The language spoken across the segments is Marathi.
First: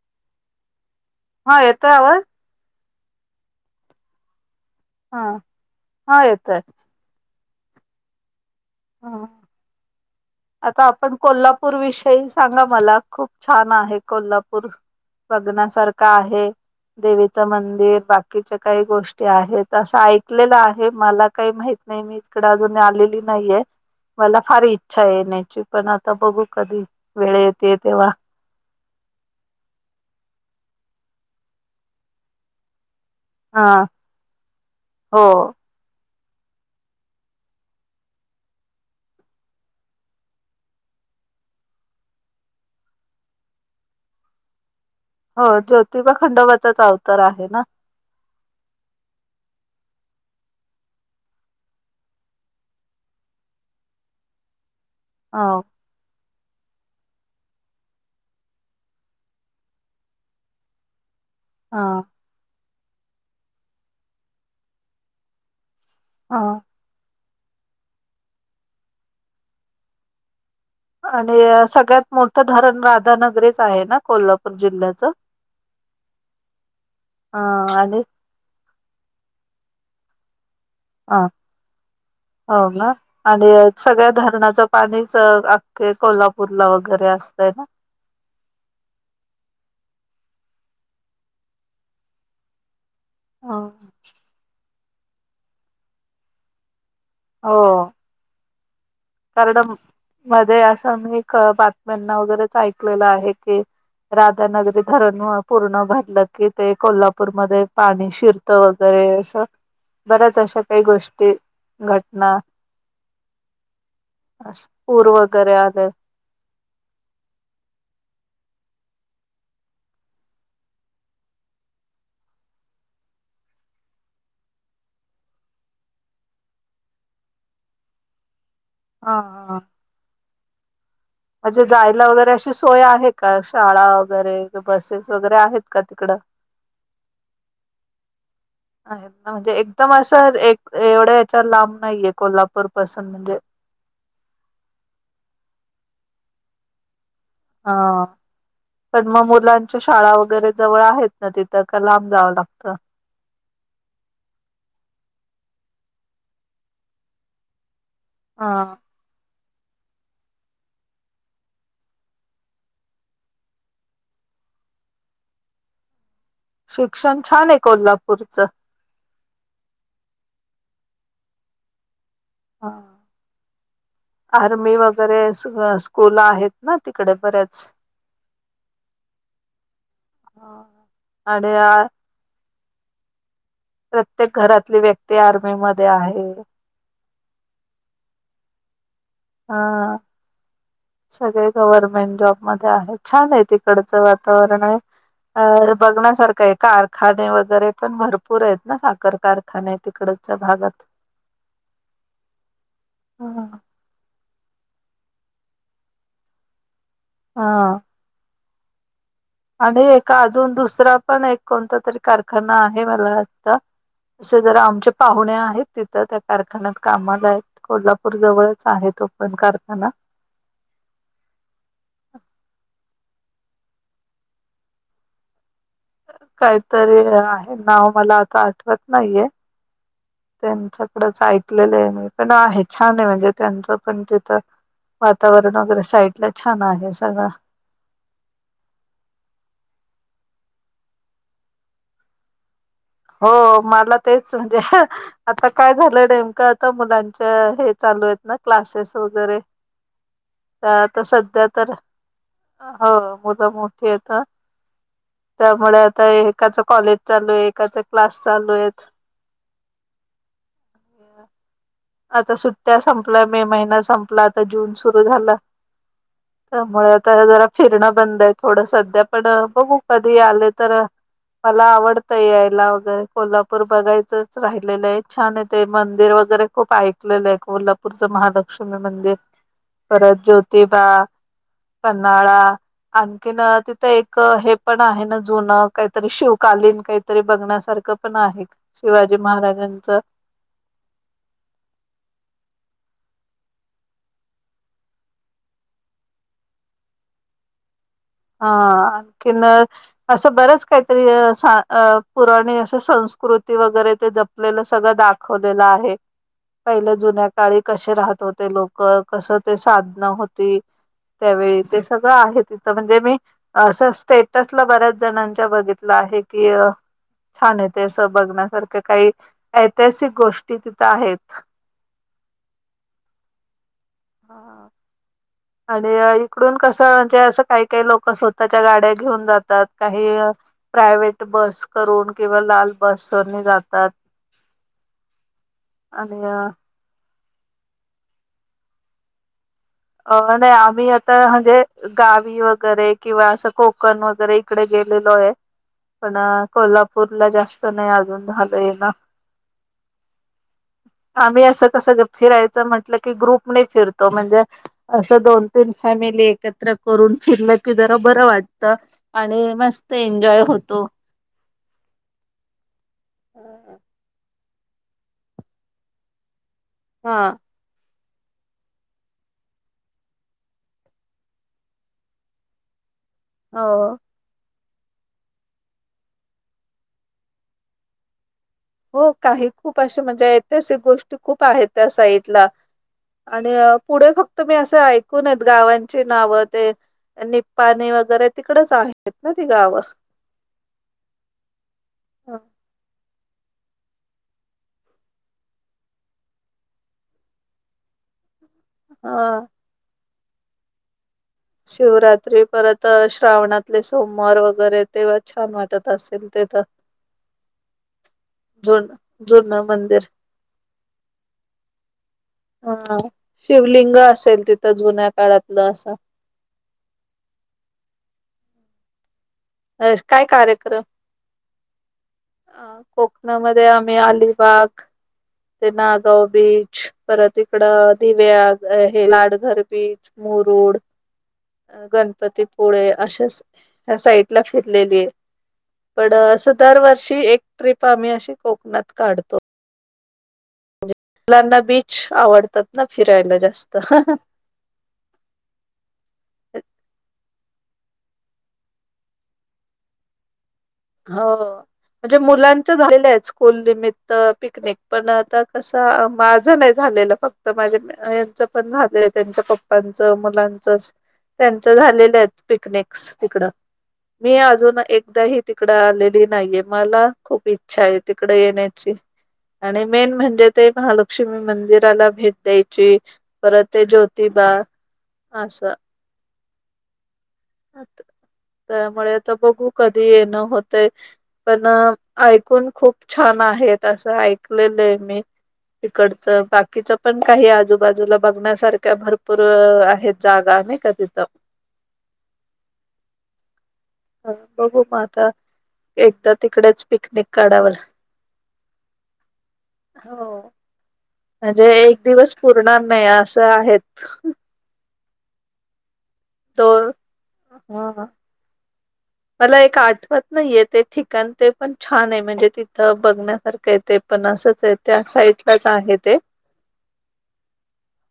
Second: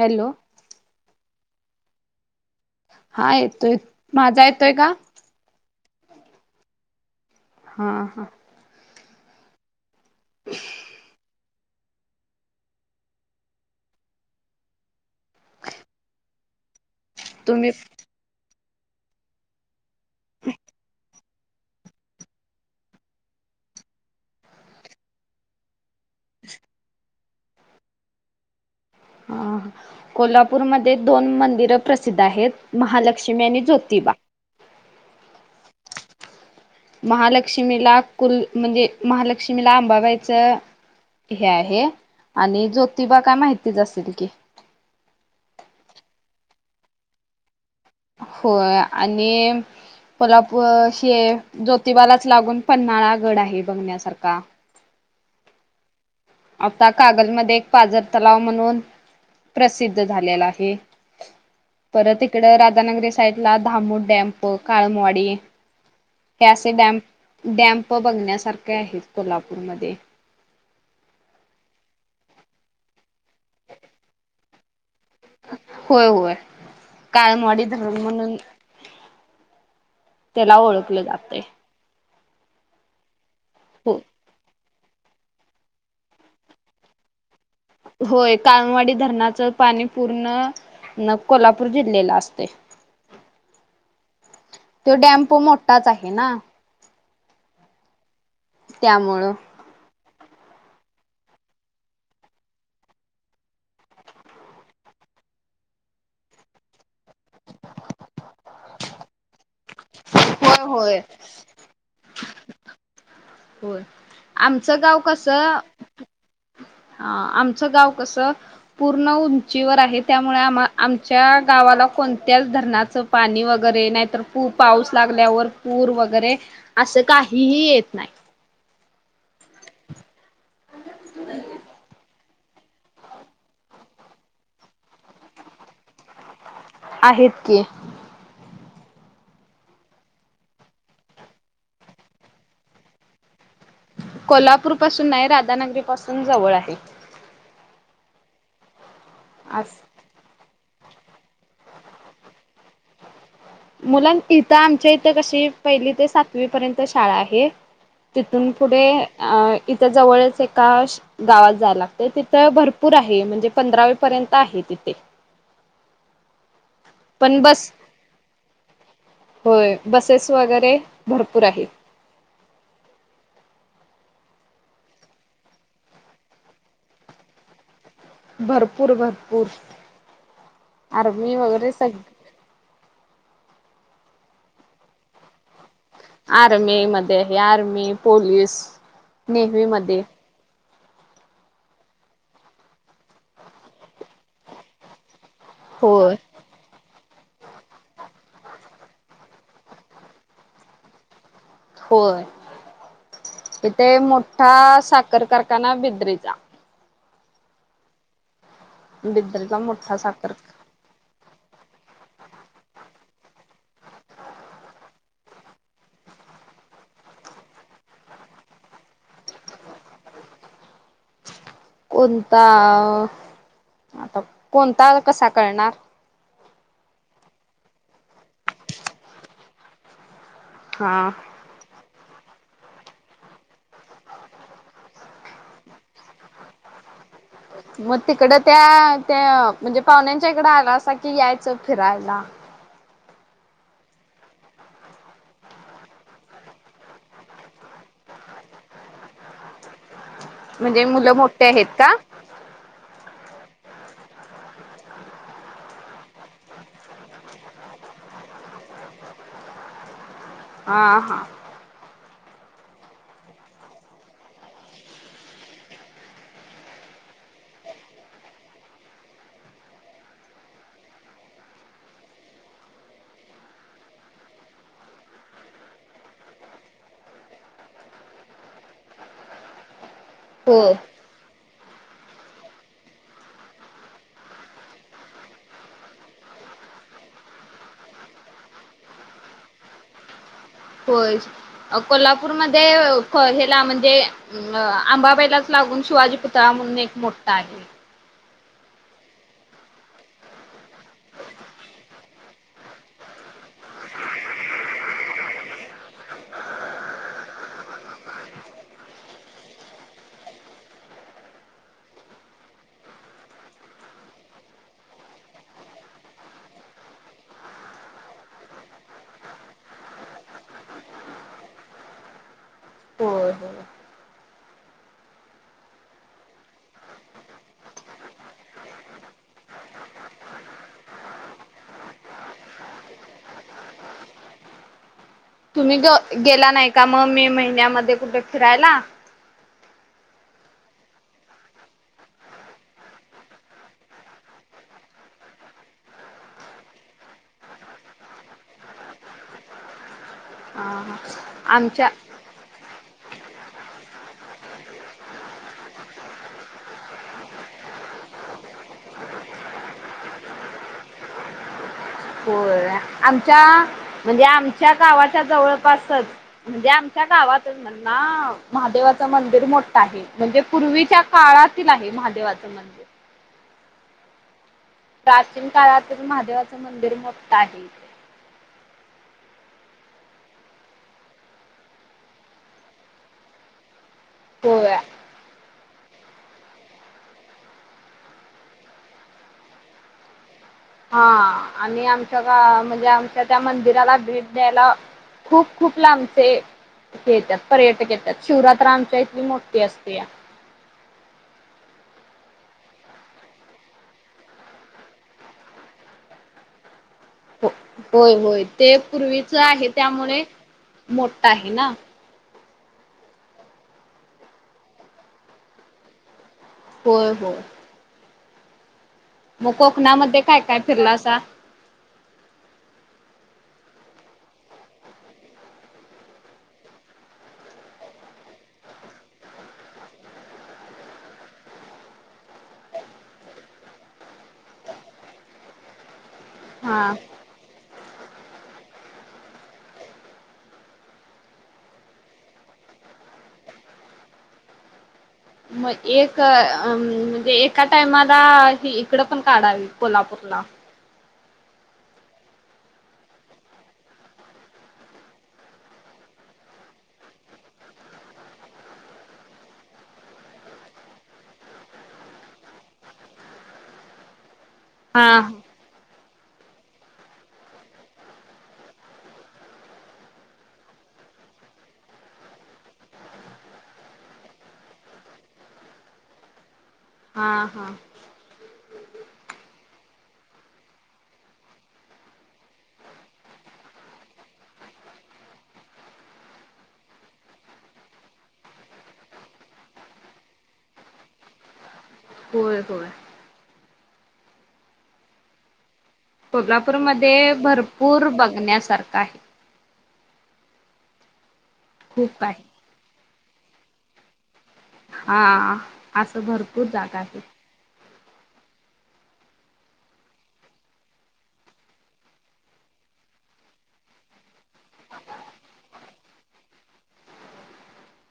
हॅलो हा येतोय आवाज. हा येतोय माझा येतोय का? हा हा येतय. हा हा. हा. आता आपण कोल्हापूर विषयी सांगा मला खूप छान आहे कोल्हापूर बघण्यासारखं आहे देवीच तुम्ही मंदिर बाकीच्या काही गोष्टी आहेत असं ऐकलेलं आहे मला काही माहित नाही मी इकडे अजून आलेली नाहीय. मला फार इच्छा आहे येण्याची पण आता बघू कधी वेळ येते तेव्हा हा कोल्हापूरमध्येध दोन मंदिर प्रसिद्ध आहेत महालक्ष्मी लक्ष्मी आणि हा ज्योतिबा हो महालक्ष्मीला कुल म्हणजे महालक्ष्मीला आंबाबाईच. हे आहे आणि जोतिबा काय माहितीच असेल की हो जोतिबा खंडोबाचाच अवतार आहे ना. होय आणि पलापूर हे जोतिबालाच लागून पन्हाळा गड आहे बघण्यासारखा [unintelligible] हो. आता कागलमध्ये एक पाजर तलाव म्हणून प्रसिद्ध झालेला आहे. हा परत इकड राधानगरी साईट ला धामू डॅम्प काळमवाडी हा त्या असे डॅम्प डॅम्प बघण्यासारखे आहेत कोल्हापूरमध्ये आणि सगळ्यात मोठं धरण राधानगरीच आहे ना कोल्हापूर जिल्ह्याचं होय होय अ काळमवाडी आणि धरण म्हणून त्याला ओळखलं ह जातय. हो ना आणि सगळ्या धरणाचा पाणीच अख्खे कोल्हापूरला वगैरे अस. होय काळमवाडी धरणाचं पाणी पूर्ण न कोल्हापूर जिल्ह्याला असतय. ह. तो डॅम्प मोठाच आहे ना. हो. त्यामुळं कारण मध्ये असं मी बातम्यांना वगैरेच ऐकलेलं आहे की राधानगरी धरण पूर्ण भरलं की ते कोल्हापूरमध्ये पाणी शिरतं वगैरे अस बऱ्याच अशा होय काही होय गोष्टी घटना होय अस आमचं गाव पूर कस. वगैरे आले ह आमचं गाव कसं पूर्ण उंचीवर आहे त्यामुळे आम्हा आमच्या गावाला कोणत्याच धरणाचं पाणी वगैरे नाहीर पाऊस लागल्यावर पूर वगैरे असं काहीही येत नाही. हा हा हा. म्हणजे जायला वगैरे अस. ची सोय आहे का शाळा वगैरे बसेस वगैरे आहेत का तिकड. आहेत की आहेत म्हणजे एकदम असं एक एवढ्या ह्याच्या लांब नाहीये कोल्हापूर पासून म्हणजे कोल्हापूर पासून नाही राधानगरी पासून जवळ आहे. हा पण मग अस मुलांच्या शाळा वगैरे जवळ आहेत ना तिथं का लांब जावं लागत. मुलां इथं आमच्या इथं कशी पहिली ते सातवी पर्यंत शाळा आहे. तिथून हा पुढे इथं जवळच एका गावात जायला लागतय तिथं भरपूर आहे म्हणजे पंधरावी पर्यंत आहे तिथे. [unintelligible] शिक्षण पण छान आहे बस कोल्हापूरचं. होय बसेस वगैरे ते भरपूर आहे. हा. आर्मी वगैरे सगळ्या स्कूल आहेत ना तिकडे बर्‍या भरपूर भरपूर आर्मी आणि वगैरे सग प्रत्येक घरातली व्यक्ती आर्मीमधे आहे. आर्मी मध्ये आर्मी पोलीस नेव्ही हा मधे सगळे गव्हर्मेंट जॉबमधे आहे छान आहे तिकडचं वातावरणय अ होय. बघण्यासारखंय का? खाणे वगैरे पण भरपूर आहेत ना साखर कारखाने तिकडच्या भागात होय ह तिथे मोठ मोठा साखर कारखाना बिद्रीचा हा. बिद्रीला आणि मोठा एक साखर अजून दुसरा पण एक कोणता तरी कारखाना आहे मला वाटतं. असे जरा आमचे पाहुणे आहेत तिथं त्या कारखान्यात कामाला आहेत कोल्हापूर जवळच आहेत. तो पण कारखाना [unintelligible] कोणता आता कोणता कसा कळणार? काहीतरी आहे नाव मला आता आठवत नाहीये. हा त्यांच्याकडच ऐकलेलंय मी पण आहे छान आहे म्हणजे त्यांचं पण तिथं वातावरण वगैरे साईड ला छान आहे सगळं मग तिकडं त्या त्या म्हणजे पाहुण्यांच्या इकडं आला असा कि यायचं फिरायला हो मला तेच म्हणजे आता काय झालं नेमकं आता मुलांच्या हे चालु चालू आहेत ना क्लासेस वगैरे म्हणजे आता मुलं मोठे सध्या आहेत तर का? हो मुलं मोठी आहेता त्यामुळे आता एकाच कॉलेज चालू आहे एकाचा क्लास चालूयत हा हा. आता सुट्ट्या संपल्या मे महिना संपला आता जून सुरू झाला. त्यामुळे ता जरा फिरणं बंद आहे थोडं सध्या पण बघू कधी आले तर मला आवडतय यायला वगैरे कोल्हापूर बघायचंच राहिलेलं आहे छानचय ते मंदिर व वगैरे खूप ऐकलेलं आहे कोल्हापूरचं महालक्ष्मी मंदिर परत होय. ज्योतिबा पन्हाळा आणखीन तिथे एक हे पण आहे ना जुन काहीतरी शिवकालीन? काहीतरी बघण्यासारखं पण आहे शिवाजी महाराजांचं? होय कोल्हापूरमधे हेला म्हणजे आंबाबाईलाच ला गुन शिवाजी पुतळा म्हणून एक मोठा आहे. ह आणखीन असं बरेच काहीतरी अस पुराणी असं संस्कृ कृती वगैरे ते जपलेलं सगळं दाखवलेलं आहे. पहिले जुन्या काळी कसे राहत होते लोक कसं ते साधनं होती. त्यावेळी ते सगळं आहे तिथं म्हणजे मी असं स्टेटसला बऱ्याच जणांच्या बघितलं आहे की छान आहे ते असं बघण्यासारख्या काही ऐतिहासिक गोष्टी तिथं आहे होय होय. [inaudible] आणि इकडून कसं म्हणजे असं काही काही ही लोक स्वतःच्या गाड्या घेऊन जातात. काही प्रायव्हेट बस करून किंवा लाल बसने जातात. [inaudible] तुम्ही आणि अ गेला नाही का, मग मे महिन्यामध्ये कुठे फिरायला? अ नाही आम्ही आता म्हणजे गावी वगैरे किंवा असं कोकण वगैरे इकडे गे आहे पण कोल्हापूर ला जास्त नाही अजून झालंय ना हम आम्ही असं कसं फिरायचं म्हंटलं की ग्रुपने फिरतो म्हणजे असं दोन तीन फॅमिली एकत्र करून फिरलं फि बरं वाटत आणि मस्त एन्जॉय होतो होय आमच्या म्हणजे आमच्या गावाच्या जवळपासच म्हणजे आमच्या हा गावातच म्हण ना महादेवाचं मंदिर मोठ आहे म्हणजे पूर्वीच्या काळातील आहे महादेवाचं मंदिर हो प्राचीन काळातच महादेवाचं मंदिर मोठआहे इथे हो काही खूप अशे म्हणजे ऐतिहासिक गोष्टी खूप आहेत त्या साईडला आणि पुढे फक्त मी होय असं ऐकून गावां ची नाव ते निपाणी वगैरे तिकडच आहेत ना ती गावं हा आणि आमच्या का म्हणजे आम त्या त्या मंदिराला भेट द्यायला खूप खूप लांबचे येतात पर्यटक येतात शिवरात्र आमच्या इथली हा मोठी असते या शिवरात्री परत श्रावणातले सोमवार वगैरे तेव्हा छान वाटत असेल ते ता होय होय ते पूर्वीच जुनं आहे मंदिर त्यामुळे मोठा आहे ना हा शिवलिंग असेल तिथं जुन्या काळातलं असं होय होय मग अ कोकणामध्ये काय कार्यक्रम फिरलासा? अ कोक मध्येध्ये आम्ही अलिबाग ते नागाव बीच परत इकड दिव्या हे लाडघर बीच मुरूड गणपतीपुळे अश सा फिरलेली पण अस दर हा. वर्षी एक ट्रिप आम्ही अशी कोकणात काढतो मुलांना बीच आवडतात ना फिरायला जास्त मग एक म्हणजे एका टाइमाला इकड पण काढावी कोल्हापूरला हो म्हणजे मुलांच्या झालेल्या आहेत स्कूल निमित्त पिकनिक पण आता कसं माझं नाही झा झालं फक्त माझ्या यांच पण झाले त्यांच्या पप्पांच मुलांच त्यांच झालेलं आहेत पिकनिक तिकड मी अजून हा. एकदा ह आलेली नाहीये मला खूप इच्छा आहे तिकडे येण्याची आणि मेन म्हणजे ते महालक्ष्मी मंदिराला भेट द्यायची परत ते ज्योतीि बा अस हां हां त्यामुळे तर बघू कधी येणं होतं पण ऐकून खूप छान आहे असं ऐकलेलं आहे मी इकडचं बाकीच पण काही आजूबाजूला बघण्यासारख्या भरपूर आहेत जागा कधित ह होय होय. ह बघु म आता. एकदा तिकडेच पिकनिक कोल्हापूरमध्ये काढाव भरपूर बघण्यासारखा आहे. हो. म्हणजे एक खूप दिवस आहे. पुरणार नाही असं आहेत. हा असं भरपूर दोन जागा आहे. ह. [inaudible] मला एक आठवत नाहीय ते ठिकाण ते पण छान आहे. म्हणजे तिथं बघण्यासारखं आहे. ते पण असंच आहे, त्या साईटलाच आहे ते.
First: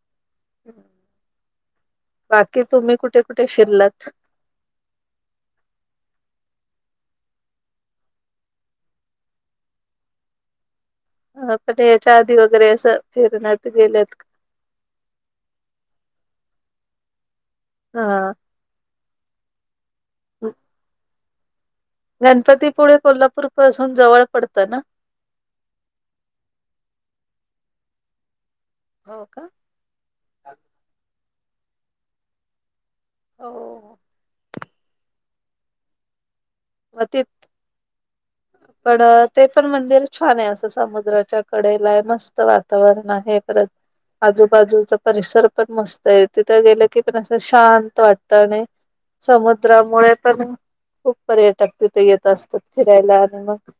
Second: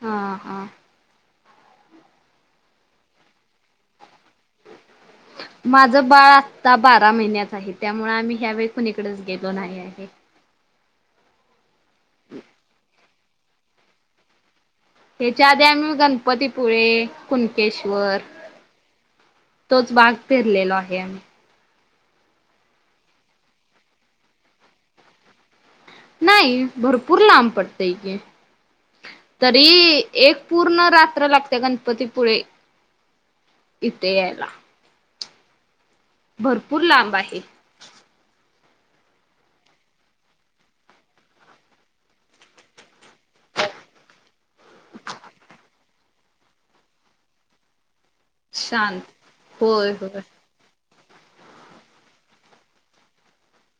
हा हा बाकी तुम्ही कुठे कुठे फिरलात? माझं बाळ आत्ता बारा महिन्याच आहे, त्यामुळे आम्ही ह्यावेळी कोणीकडेच गेलो नाही आहे. आपण याच्या आधी वगैरे असं फिरण्यात गेलेत का? हच्या आधी आम्ही गणपतीपुळे, कुणकेश्वर का? अ, तोच बाग फिरलेलो आहे आम्ही. गणपतीपुळे, कोल्हापूर पासून जवळ पडतं ना? नाही, भरपूर लांब पडतय की. हो का? तरी एक पूर्ण रात्र लागते. गणपतीपुळे हो. इथ यायला. भरपूर मग लांब ते आहे. पण ते पण मंदिर छान आहे. असं समुद्राच्या कडेला आहे. मस्त वातावरण आहे. परत, आजूबाजूचा परिसर पण मस्त आहे. तिथं गेलं की पण असं शांत वाटत. आणि शांत होय समुद्रामुळे होय पण खूप पर्यटक तिथे येत असतात फिरायला. आणि मग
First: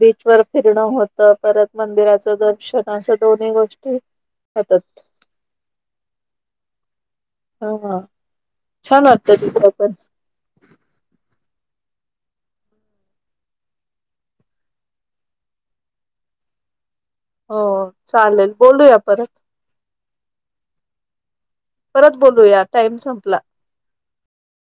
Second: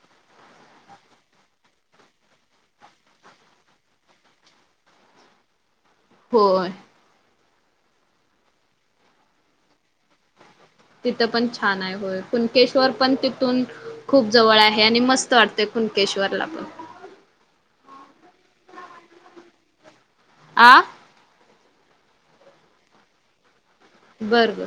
बीचवर फिरणं होतं, परत मंदिराचं दर्शन अस दोन्ही गोष्टी होतात. होय. ह ह छान वाटत तिथ पण. तिथं पण छान आहे. होय. कुणकेश्वर पण तिथून खूप जवळ आहे. आणि मस्त वाटतय. कुणकेश्वरला पण हो चालेल बोलूया परत. आ परत बोलूया, टाईम संपला. बर बर.